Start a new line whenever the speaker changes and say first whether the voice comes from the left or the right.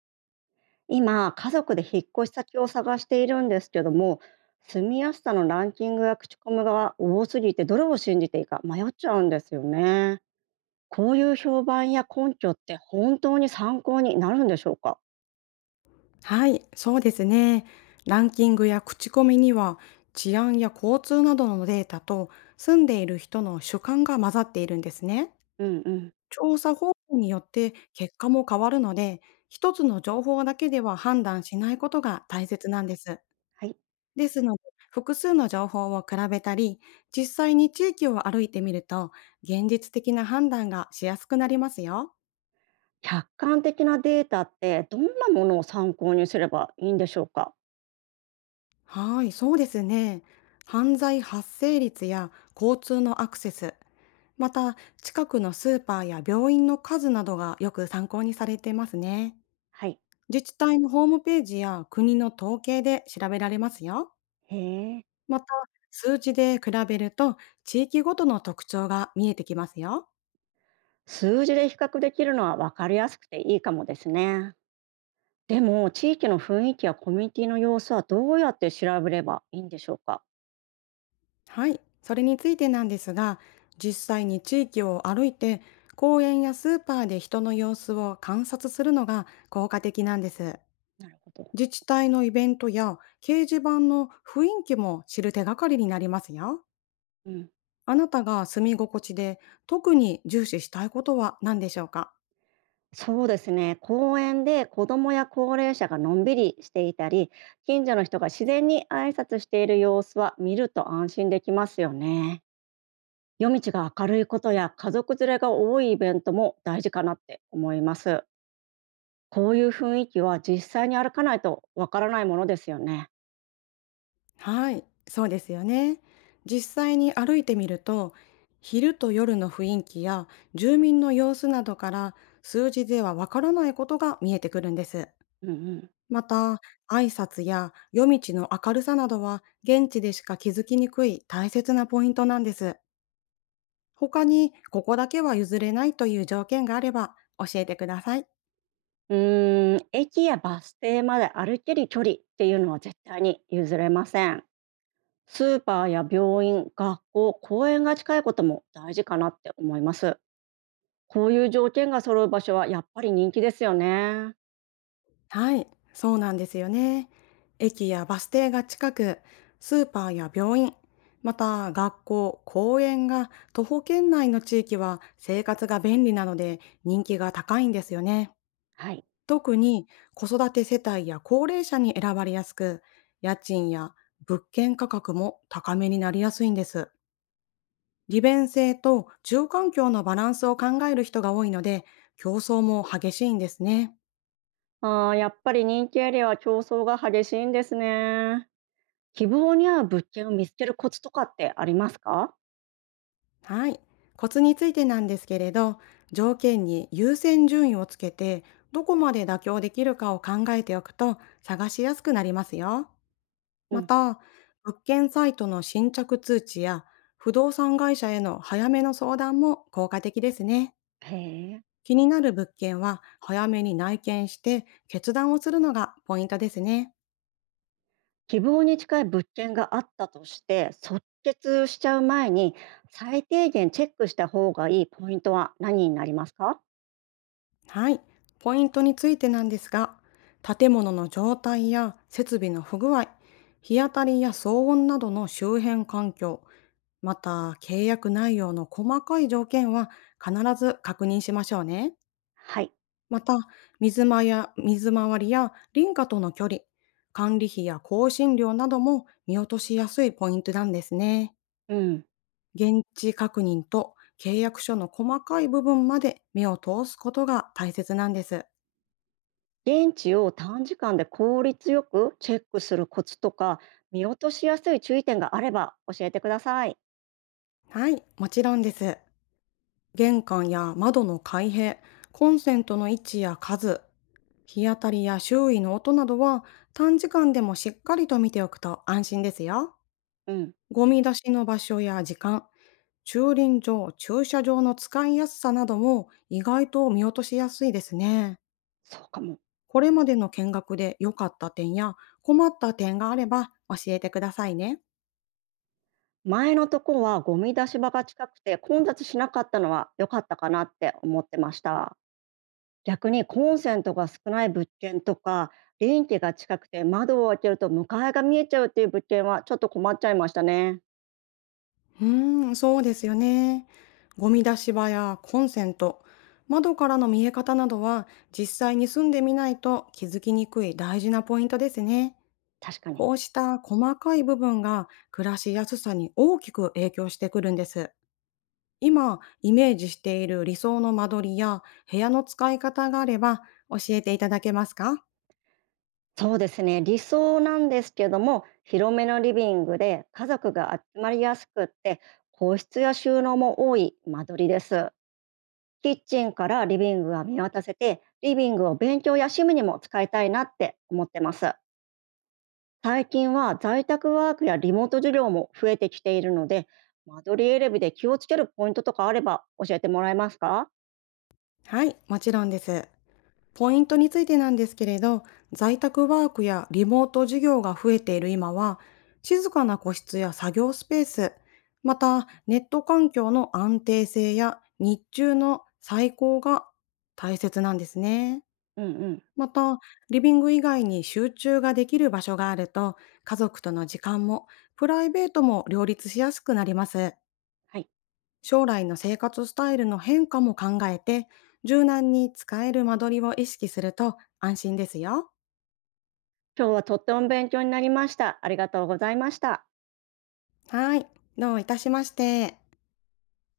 right: 今、家族で引っ越し先を探しているんですけども、住みやすさのランキングや口コミが多すぎて、どれを信じていいか迷っちゃうんですよね。こういう評判や根拠って本当に参考になるんでしょうか？
left: はい、そうですね。ランキングや口コミには治安や交通などのデータと住んでいる人の主観が混ざっているんですね。
right: うんうん。
left: 調査方法によって結果も変わるので、一つの情報だけでは判断しないことが大切なんです。
right: はい。
left: ですので、複数の情報を比べたり、実際に地域を歩いてみると、現実的な判断がしやすくなりますよ。
right: 客観的なデータってどんなものを参考にすればいいんでしょうか？
left: はい、そうですね。犯罪発生率や交通のアクセス、また近くのスーパーや病院の数などがよく参考にされてますね。
right: はい。
left: 自治体のホームページや国の統計で調べられますよ。
right: へえ。
left: また、数字で比べると地域ごとの特徴が見えてきますよ。
right: 数字で比較できるのは分かりやすくていいかもですね。でも、地域の雰囲気やコミュニティの様子はどうやって調べればいいんでしょうか？
left: はい、それについてなんですが、実際に地域を歩いて公園やスーパーで人の様子を観察するのが効果的なんです。
right: なるほど。
left: 自治体のイベントや掲示板の雰囲気も知る手がかりになりますよ。
right: うん、
left: あなたが住み心地で特に重視したいことは何でしょうか？
right: そうですね。公園で子どもや高齢者がのんびりしていたり、近所の人が自然に挨拶している様子は見ると安心できますよね。夜道が明るいことや家族連れが多いイベントも大事かなって思います。こういう雰囲気は実際に歩かないとわからないものですよね。
left: はい、そうですよね。実際に歩いてみると、昼と夜の雰囲気や住民の様子などから数字ではわからないことが見えてくるんです。
right: うんうん。
left: また、挨拶や夜道の明るさなどは現地でしか気づきにくい大切なポイントなんです。他にここだけは譲れないという条件があれば教えてください。
right: うーん、駅やバス停まで歩ける距離っていうのは絶対に譲れません。スーパーや病院、学校、公園が近いことも大事かなって思います。こういう条件が揃う場所はやっぱり人気ですよね。
left: はい、そうなんですよね。駅やバス停が近く、スーパーや病院、また学校、公園が徒歩圏内の地域は生活が便利なので人気が高いんですよね。
right: はい。
left: 特に子育て世帯や高齢者に選ばれやすく、家賃や物件価格も高めになりやすいんです。利便性と住環境のバランスを考える人が多いので、競争も激しいんですね。
right: あー、やっぱり人気エリアは競争が激しいんですね。希望に合う物件を見つけるコツとかってありますか？
left: はい。コツについてなんですけれど、条件に優先順位をつけて、どこまで妥協できるかを考えておくと探しやすくなりますよ。
right: う
left: ま
right: ん。
left: た、物件サイトの新着通知や不動産会社への早めの相談も効果的ですね。
right: へえ。
left: 気になる物件は早めに内見して決断をするのがポイントですね。
right: 希望に近い物件があったとして即決しちゃう前に、最低限チェックした方がいいポイントは何になりますか？
left: はい、ポイントについてなんですが、建物の状態や設備の不具合、日当たりや騒音などの周辺環境、また契約内容の細かい条件は必ず確認しましょうね。
right: はい、
left: また、水間や水回りや林家との距離、管理費や更新料なども見落としやすいポイントなんですね。
right: うん、
left: 現地確認と契約書の細かい部分まで目を通すことが大切なんです。
right: 現地を短時間で効率よくチェックするコツとか見落としやすい注意点があれば教えてください。
left: はい、もちろんです。玄関や窓の開閉、コンセントの位置や数、日当たりや周囲の音などは短時間でもしっかりと見ておくと安心ですよ。
right: うん、
left: ゴミ出しの場所や時間、駐輪場、駐車場の使いやすさなども意外と見落としやすいですね。
right: そうかも。
left: これまでの見学で良かった点や困った点があれば教えてくださいね。
right: 前のとこはゴミ出し場が近くて混雑しなかったのは良かったかなって思ってました。逆にコンセントが少ない物件とか、電気が近くて窓を開けると向かいが見えちゃうっていう物件はちょっと困っちゃいましたね。
left: うーん、そうですよね。ゴミ出し場やコンセント、窓からの見え方などは実際に住んでみないと気づきにくい大事なポイントですね。
right: 確かに。
left: こうした細かい部分が暮らしやすさに大きく影響してくるんです。今イメージしている理想の間取りや部屋の使い方があれば教えていただけますか？
right: そうですね、理想なんですけども、広めのリビングで家族が集まりやすくって、個室や収納も多い間取りです。キッチンからリビングは見渡せて、リビングを勉強や趣味にも使いたいなって思ってます。最近は在宅ワークやリモート授業も増えてきているので、間取り選びで気をつけるポイントとかあれば教えてもらえますか？
left: はい、もちろんです。ポイントについてなんですけれど、在宅ワークやリモート授業が増えている今は、静かな個室や作業スペース、またネット環境の安定性や日中の再考が大切なんですね。
right: うんうん。
left: また、リビング以外に集中ができる場所があると、家族との時間もプライベートも両立しやすくなります。
right: はい。
left: 将来の生活スタイルの変化も考えて、柔軟に使える間取りを意識すると安心ですよ。
right: 今日はとっても勉強になりました。ありがとうございました。
left: はい、どういたしまして。